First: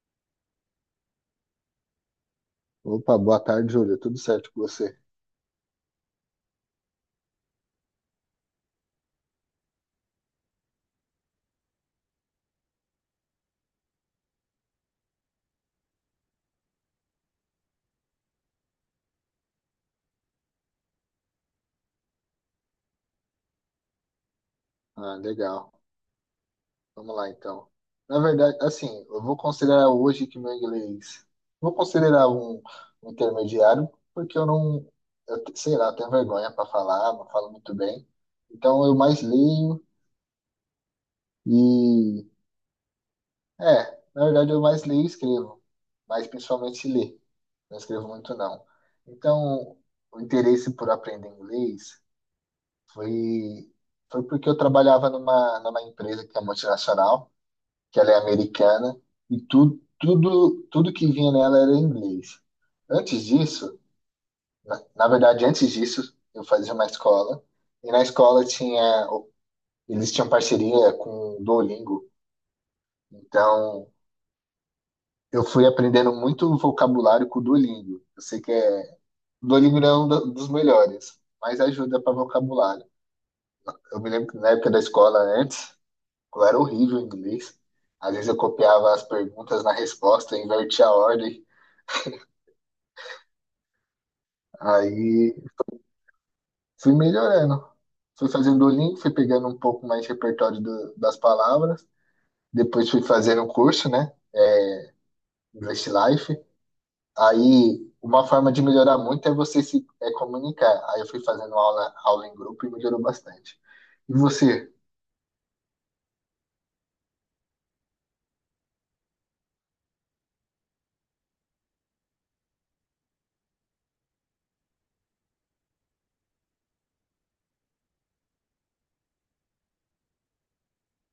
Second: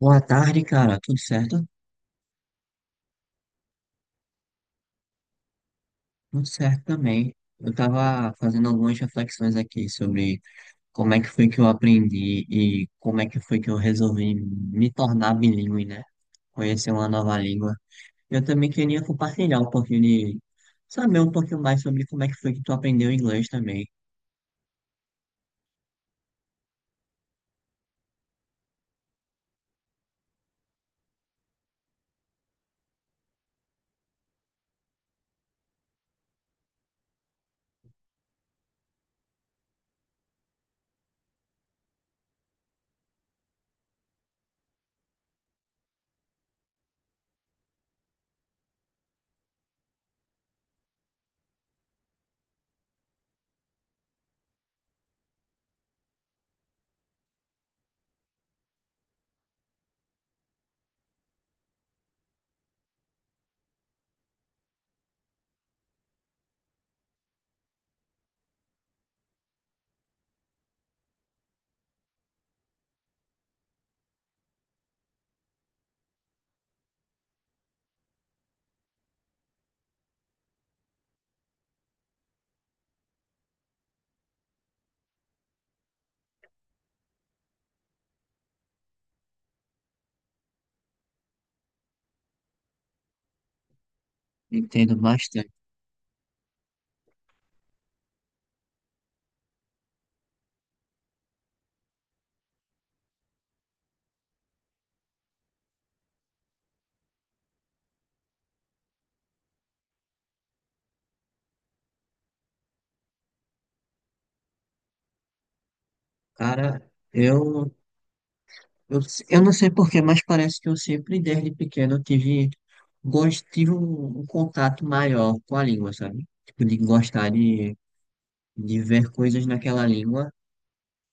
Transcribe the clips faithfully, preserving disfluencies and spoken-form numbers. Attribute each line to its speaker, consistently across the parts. Speaker 1: Boa tarde, cara. Tudo certo?
Speaker 2: Opa, boa tarde, Júlio. Tudo certo com você?
Speaker 1: Tudo certo também. Eu tava fazendo algumas reflexões aqui sobre como é que foi que eu aprendi e como é que foi que eu resolvi me tornar bilíngue, né? Conhecer uma nova língua. Eu também queria compartilhar um pouquinho de... Saber um pouquinho mais sobre como é que foi que tu aprendeu inglês também.
Speaker 2: Ah, legal. Vamos lá, então. Na verdade, assim, eu vou considerar hoje que meu inglês. Vou considerar um, um intermediário, porque eu não. Eu, te- sei lá, tenho vergonha para falar, não falo muito bem. Então, eu mais leio e. É, na verdade, eu mais leio e escrevo, mas principalmente ler. Não escrevo muito, não. Então, o interesse por aprender inglês. Foi, foi porque eu trabalhava numa, numa empresa que é multinacional, que ela é americana, e tu, tudo, tudo que vinha nela era em inglês. Antes disso, na, na verdade, antes disso, eu fazia uma escola, e na escola tinha, eles tinham parceria com o Duolingo, então eu fui aprendendo muito vocabulário com o Duolingo. Eu sei que é, o Duolingo não é um do- dos melhores, mas ajuda para vocabulário. Eu me lembro que na época da escola, antes, eu era horrível em inglês. Às vezes eu copiava as perguntas na resposta, invertia a ordem.
Speaker 1: Entendo
Speaker 2: Aí
Speaker 1: bastante.
Speaker 2: fui melhorando. Fui fazendo o link, fui pegando um pouco mais de repertório do- das palavras. Depois fui fazendo um curso, né? É, English Life. Aí uma forma de melhorar muito é você se é comunicar. Aí eu fui fazendo aula, aula em grupo e melhorou bastante. E você?
Speaker 1: Cara, eu Eu, eu não sei porquê, mas parece que eu sempre, desde pequeno, tive, gost, tive um, um contato maior com a língua, sabe? Tipo, de gostar de, de ver coisas naquela língua.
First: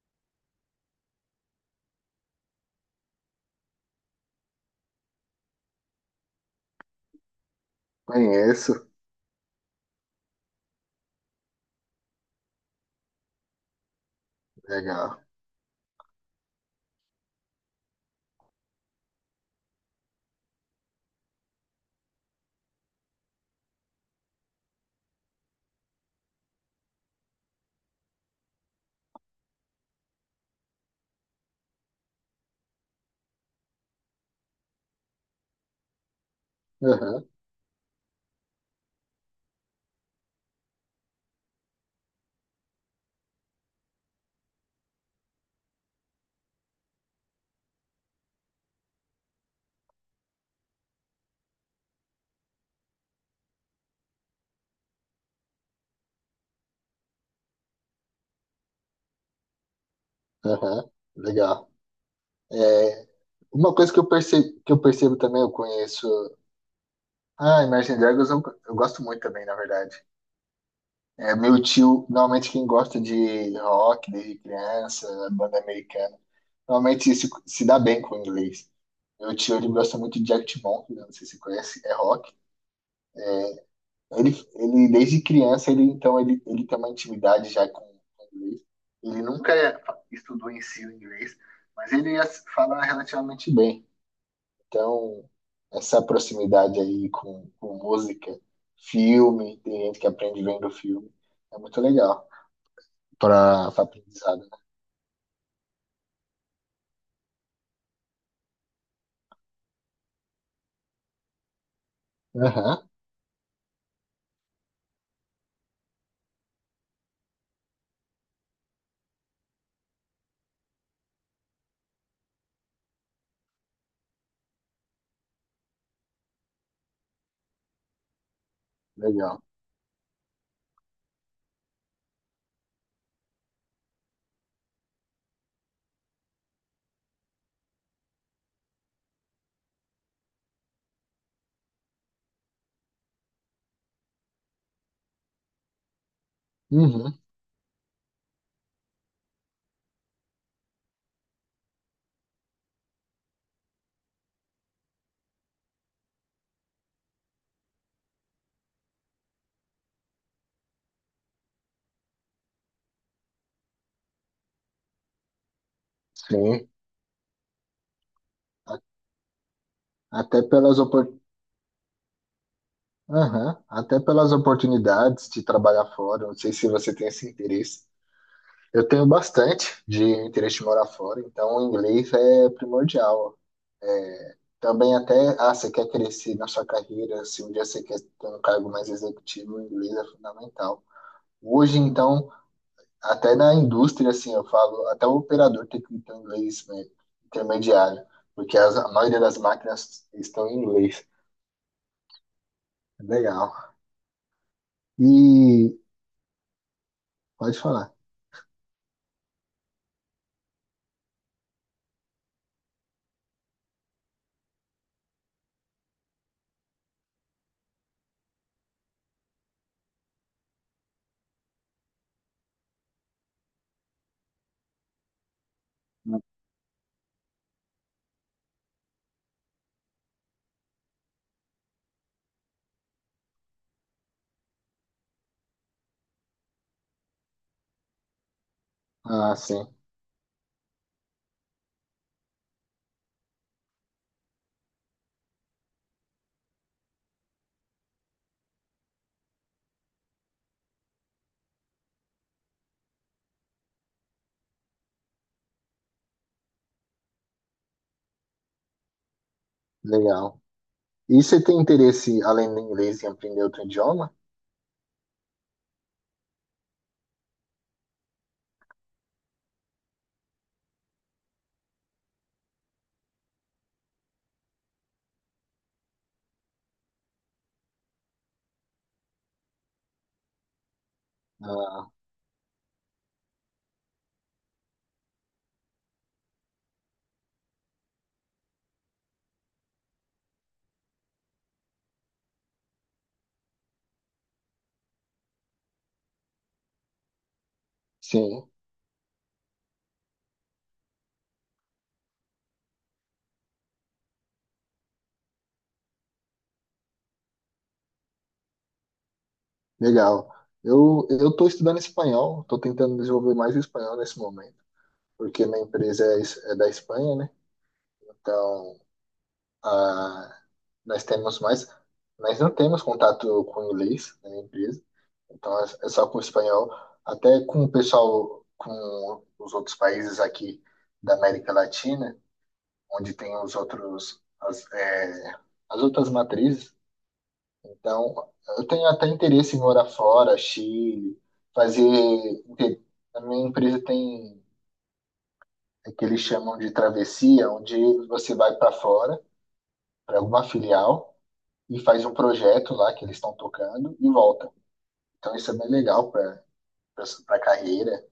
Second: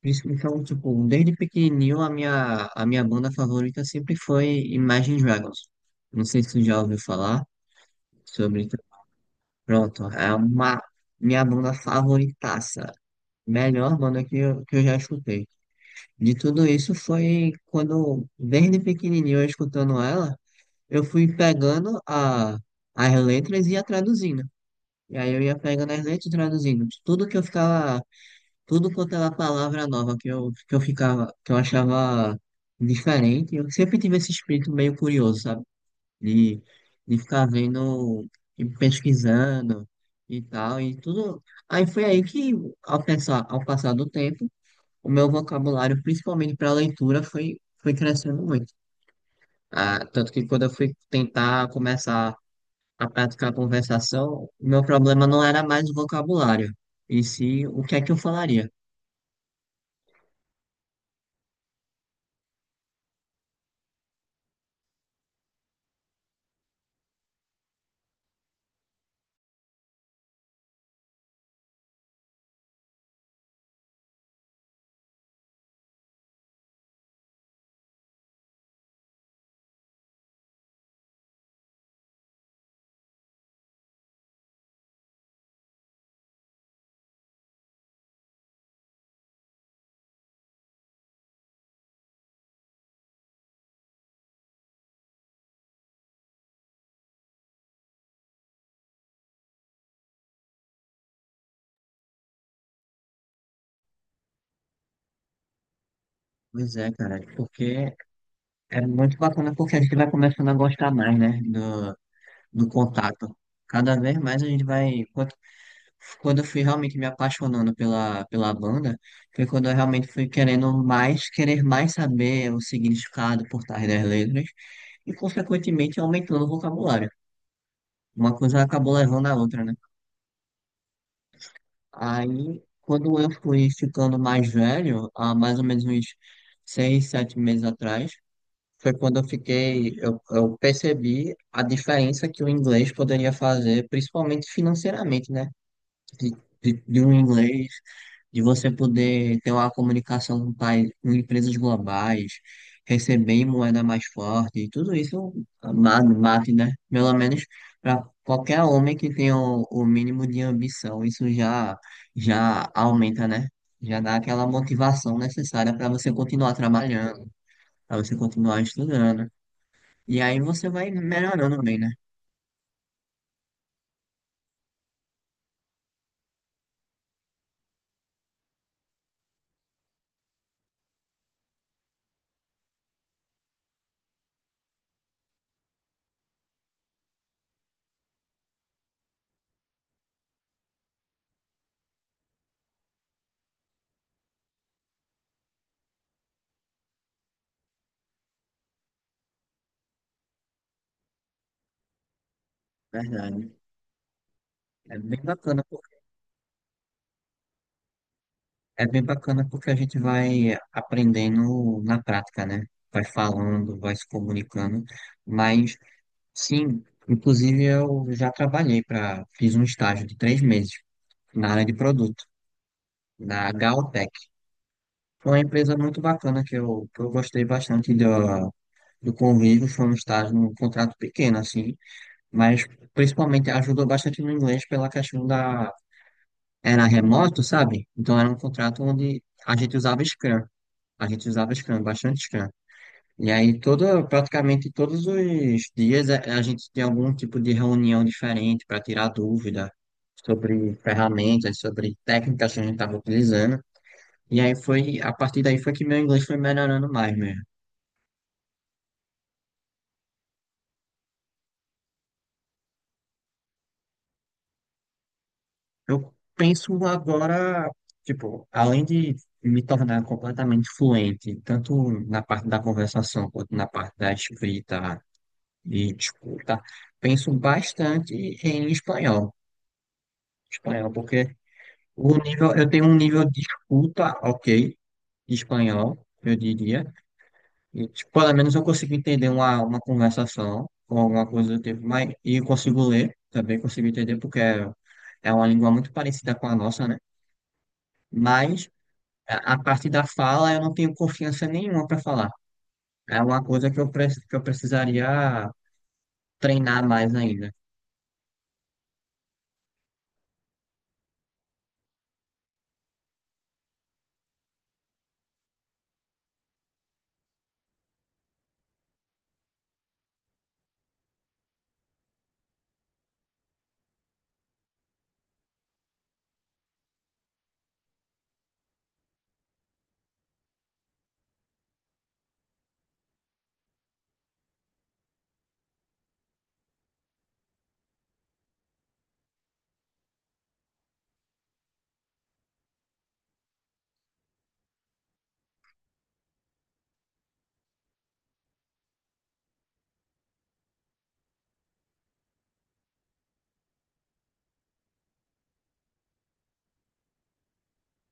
Speaker 1: Por isso que, Então, tipo, desde pequenininho, a minha, a minha banda favorita sempre foi Imagine Dragons. Não sei se você já ouviu falar sobre...
Speaker 2: Conheço.
Speaker 1: Pronto, é uma minha banda favoritaça. Melhor banda que eu, que eu já
Speaker 2: Legal.
Speaker 1: escutei. De tudo isso foi quando, desde pequenininho, eu escutando ela, eu fui pegando a, as letras e ia traduzindo. E aí eu ia pegando as letras e traduzindo. Tudo que eu ficava, tudo quanto era palavra nova que eu, que eu ficava, que eu achava diferente. Eu sempre tive esse espírito meio curioso, sabe? De, de
Speaker 2: Aham,
Speaker 1: ficar vendo e pesquisando e tal, e tudo. Aí foi aí que, ao pensar, Ao passar do tempo, o meu vocabulário, principalmente para leitura, foi, foi crescendo muito. Ah, tanto que quando eu fui tentar começar a prática da conversação, o meu problema não era mais o vocabulário, e sim o que é que eu falaria.
Speaker 2: aham, legal. Uma coisa que eu percebo, que eu percebo também, eu conheço. Ah, Imagine Dragons eu, eu gosto muito também, na verdade. É meu tio, normalmente quem gosta de rock desde criança, banda americana, normalmente se, se dá bem com o inglês. Meu tio, ele gosta muito de Arctic Monkeys, né? Não sei se você conhece, é rock. Ele, ele desde criança, ele então ele, ele tem uma intimidade já com com o inglês. Ele nunca é, estudou em si o inglês, mas ele as- fala relativamente bem. Então, essa proximidade aí com, com música, filme, tem gente que aprende vendo filme, é muito legal para aprendizado.
Speaker 1: Pois é, cara, porque é muito bacana porque a gente vai começando a gostar mais, né, do,
Speaker 2: Né?
Speaker 1: do
Speaker 2: Aham,
Speaker 1: contato. Cada vez mais a gente vai. Quando, quando eu fui realmente me apaixonando pela, pela banda, foi quando eu realmente fui querendo mais, querer mais saber o significado por trás das letras, e consequentemente aumentando o vocabulário. Uma coisa acabou levando a
Speaker 2: legal.
Speaker 1: outra, né? Aí, quando eu fui ficando mais velho, há mais ou menos uns seis, sete meses atrás, foi quando eu fiquei, eu, eu percebi a diferença que o inglês poderia fazer, principalmente financeiramente, né? de, de, de um
Speaker 2: Uhum,
Speaker 1: inglês, de você poder ter uma comunicação com, país, com empresas globais, receber em moeda mais forte, e tudo isso ma- bate, né? Pelo menos para qualquer homem que tenha o, o mínimo de ambição, isso já, já aumenta, né? Já dá aquela motivação necessária para você continuar
Speaker 2: sim.
Speaker 1: trabalhando, para você continuar
Speaker 2: A-
Speaker 1: estudando. E aí
Speaker 2: Até
Speaker 1: você
Speaker 2: pelas
Speaker 1: vai
Speaker 2: opor...
Speaker 1: melhorando bem, né?
Speaker 2: aham, até pelas oportunidades de trabalhar fora, não sei se você tem esse interesse. Eu tenho bastante de interesse de morar fora, então o inglês é primordial. É, também até, ah, você quer crescer na sua carreira, se um dia você quer ter um cargo mais executivo, o inglês é fundamental. Hoje, então, até na indústria, assim, eu falo, até o operador tem que ter um inglês, né, intermediário, porque as- a maioria das máquinas estão em inglês.
Speaker 1: Verdade.
Speaker 2: Legal.
Speaker 1: É bem bacana.
Speaker 2: E pode falar.
Speaker 1: É bem bacana porque a gente vai aprendendo na prática, né? Vai falando, vai se comunicando. Mas, sim, inclusive eu já trabalhei para, fiz um estágio de três meses na área de produto, na Galtech. Foi uma empresa muito bacana que eu, que eu gostei bastante do, do convívio. Foi um estágio, um contrato pequeno, assim, mas principalmente ajudou bastante no inglês pela questão da era remoto, sabe? Então era um contrato onde
Speaker 2: Ah,
Speaker 1: a
Speaker 2: sim,
Speaker 1: gente usava Scrum. A gente usava Scrum, bastante Scrum. E aí toda, praticamente todos os dias a, a gente tinha algum tipo de reunião diferente para tirar dúvida sobre ferramentas, sobre técnicas que a gente estava utilizando. E aí foi, a partir daí foi que meu inglês foi melhorando mais mesmo.
Speaker 2: legal. E você tem interesse, além do inglês, em aprender outro idioma?
Speaker 1: Eu penso agora, tipo, além de me tornar completamente fluente, tanto na parte da conversação quanto na parte da escrita, e escuta, penso bastante em espanhol. Espanhol, porque
Speaker 2: Ah,
Speaker 1: o nível, eu tenho um nível de escuta, ok, de espanhol, eu diria. E, tipo, pelo menos eu consigo entender uma, uma conversação ou alguma coisa do tipo, mas e consigo ler, também consigo entender, porque é, é uma língua muito parecida com a nossa, né?
Speaker 2: sim.
Speaker 1: Mas a, a parte da fala eu não tenho confiança nenhuma para falar. É uma coisa que eu, pre- que eu precisaria treinar mais ainda.
Speaker 2: Legal. Eu eu estou estudando espanhol, estou tentando desenvolver mais o espanhol nesse momento, porque minha empresa é, es- é da Espanha, né? Então, ah, nós temos mais, nós não temos contato com o inglês na minha empresa, então é, é só com o espanhol, até com o pessoal, com os outros países aqui da América Latina, onde tem os outros, as, é, as outras matrizes. Então, eu tenho até interesse em morar fora, Chile, fazer. inte- A minha empresa tem é o que eles chamam de travessia, onde você vai para fora, para alguma filial, e faz um projeto lá que eles estão tocando e volta. Então, isso é bem legal para a carreira.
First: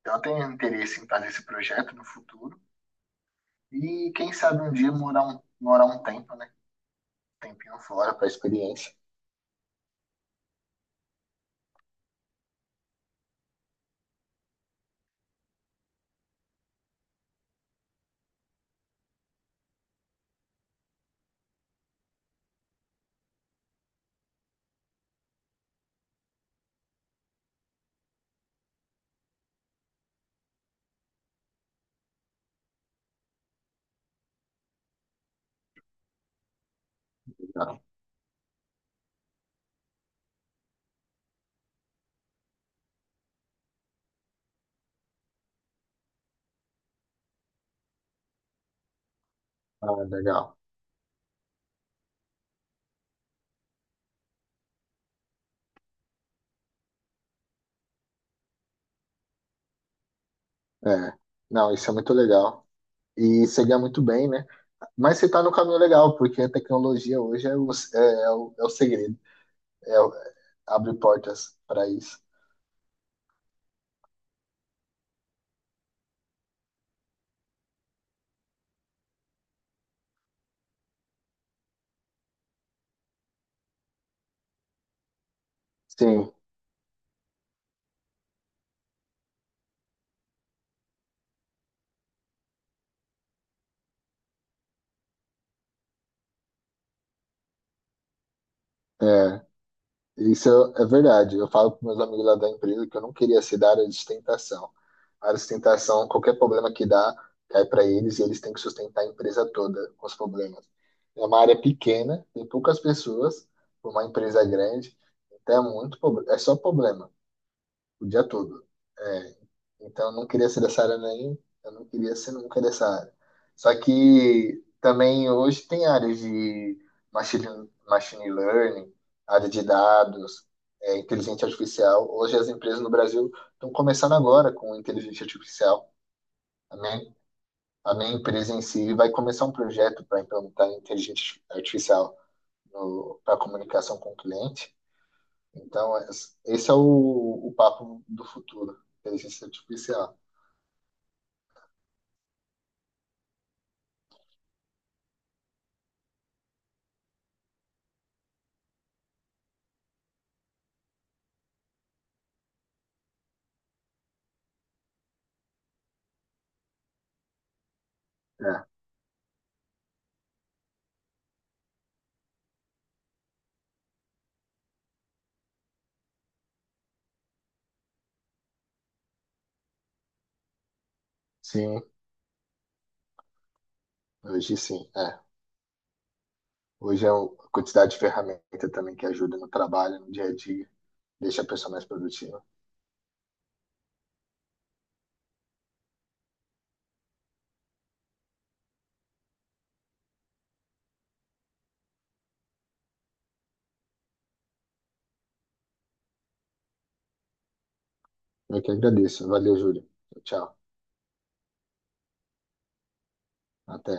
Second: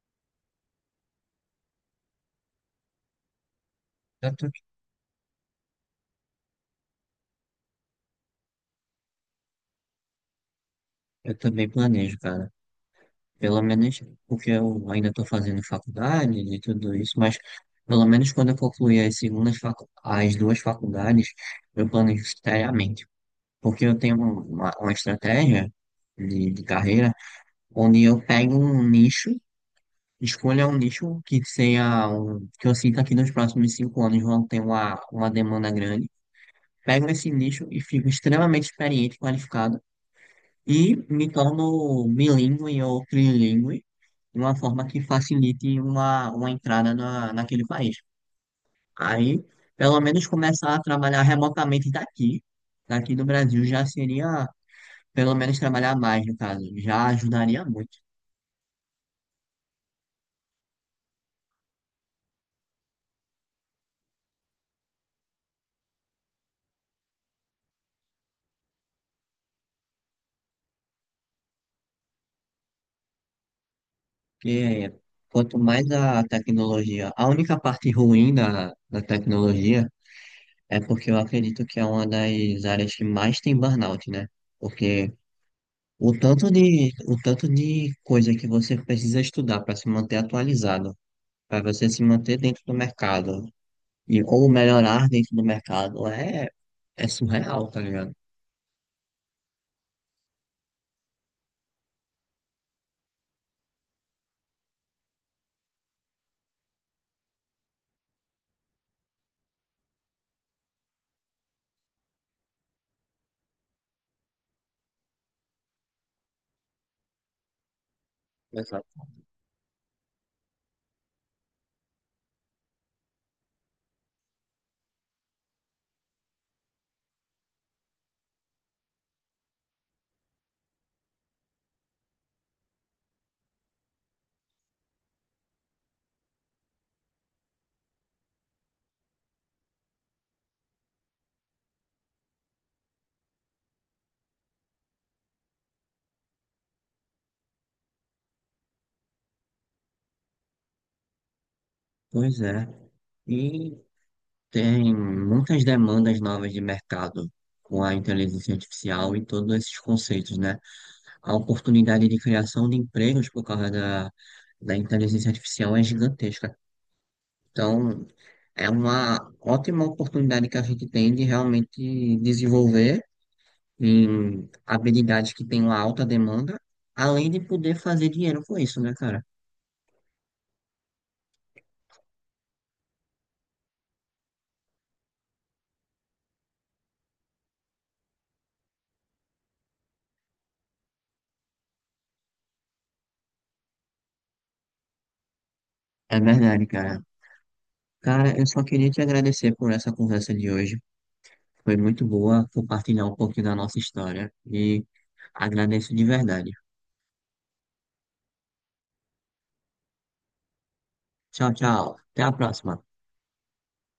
Speaker 2: Então, eu tenho interesse em fazer esse projeto no futuro. E quem
Speaker 1: Eu, tô-
Speaker 2: sabe um dia morar um, morar um tempo, né? Um tempinho fora para experiência.
Speaker 1: eu também planejo, cara. Pelo menos porque eu ainda estou fazendo faculdade e tudo isso, mas pelo menos quando eu concluir as segundas facu as duas faculdades, eu planejo seriamente. Porque eu tenho uma, uma estratégia de, de carreira onde eu pego um nicho, escolho um nicho que seja um, que eu sinta que nos próximos cinco anos vão ter uma, uma demanda grande. Pego esse nicho e
Speaker 2: Legal.
Speaker 1: fico extremamente experiente, e qualificado e me torno bilíngue ou trilingue de uma forma que facilite uma, uma entrada na, naquele país. Aí,
Speaker 2: Ah,
Speaker 1: pelo menos
Speaker 2: legal.
Speaker 1: começar a trabalhar remotamente daqui, daqui do Brasil já seria, pelo menos trabalhar mais, no caso, já ajudaria muito.
Speaker 2: É. Não, isso é muito legal. E você ganha muito bem, né? Mas você está no caminho legal, porque a tecnologia hoje é o, é, é o, é o segredo, é, o- abre portas para isso.
Speaker 1: Porque quanto mais a tecnologia, a única parte ruim da, da tecnologia é porque eu acredito que é uma das áreas que mais tem burnout, né? Porque o
Speaker 2: Sim,
Speaker 1: tanto de, o tanto de coisa que você precisa estudar para se manter atualizado, para você se manter dentro do mercado, e, ou melhorar dentro do mercado, é, é surreal, tá ligado?
Speaker 2: é, isso é é verdade. Eu falo para meus amigos lá da empresa que eu não queria ser da área de sustentação. A área de sustentação, qualquer problema que dá, cai para eles e eles têm que sustentar a empresa toda com os problemas. É uma área pequena, tem poucas pessoas, uma empresa grande, então é muito, proble- é só problema o dia todo.
Speaker 1: Exato.
Speaker 2: É, então, eu não queria ser dessa área nem, eu não queria ser nunca dessa área. Só que também hoje tem áreas de machine, machine learning, área de dados, é, inteligência artificial. Hoje as empresas no Brasil estão começando agora com inteligência artificial. A minha, a minha empresa em si vai começar um projeto para implementar inteligência artificial para comunicação com o cliente. Então, es- esse é o, o papo do futuro, inteligência artificial.
Speaker 1: Pois é. E tem muitas demandas novas de mercado com a inteligência artificial e todos esses conceitos, né? A oportunidade de criação de empregos por causa da, da inteligência artificial é gigantesca. Então,
Speaker 2: É.
Speaker 1: é uma ótima oportunidade que a gente tem de realmente desenvolver em habilidades que têm uma alta demanda, além de poder fazer dinheiro com isso, né, cara?
Speaker 2: Sim, hoje sim, é. Hoje é o- a quantidade de ferramenta também que ajuda no trabalho, no dia a dia, deixa a pessoa mais produtiva.
Speaker 1: É verdade, cara. Cara, eu só queria te agradecer por essa conversa de hoje. Foi muito boa compartilhar um pouquinho da nossa história e agradeço de verdade.
Speaker 2: Eu que agradeço. Valeu, Júlio. Tchau.
Speaker 1: Tchau, tchau. Até a próxima.
Speaker 2: Até.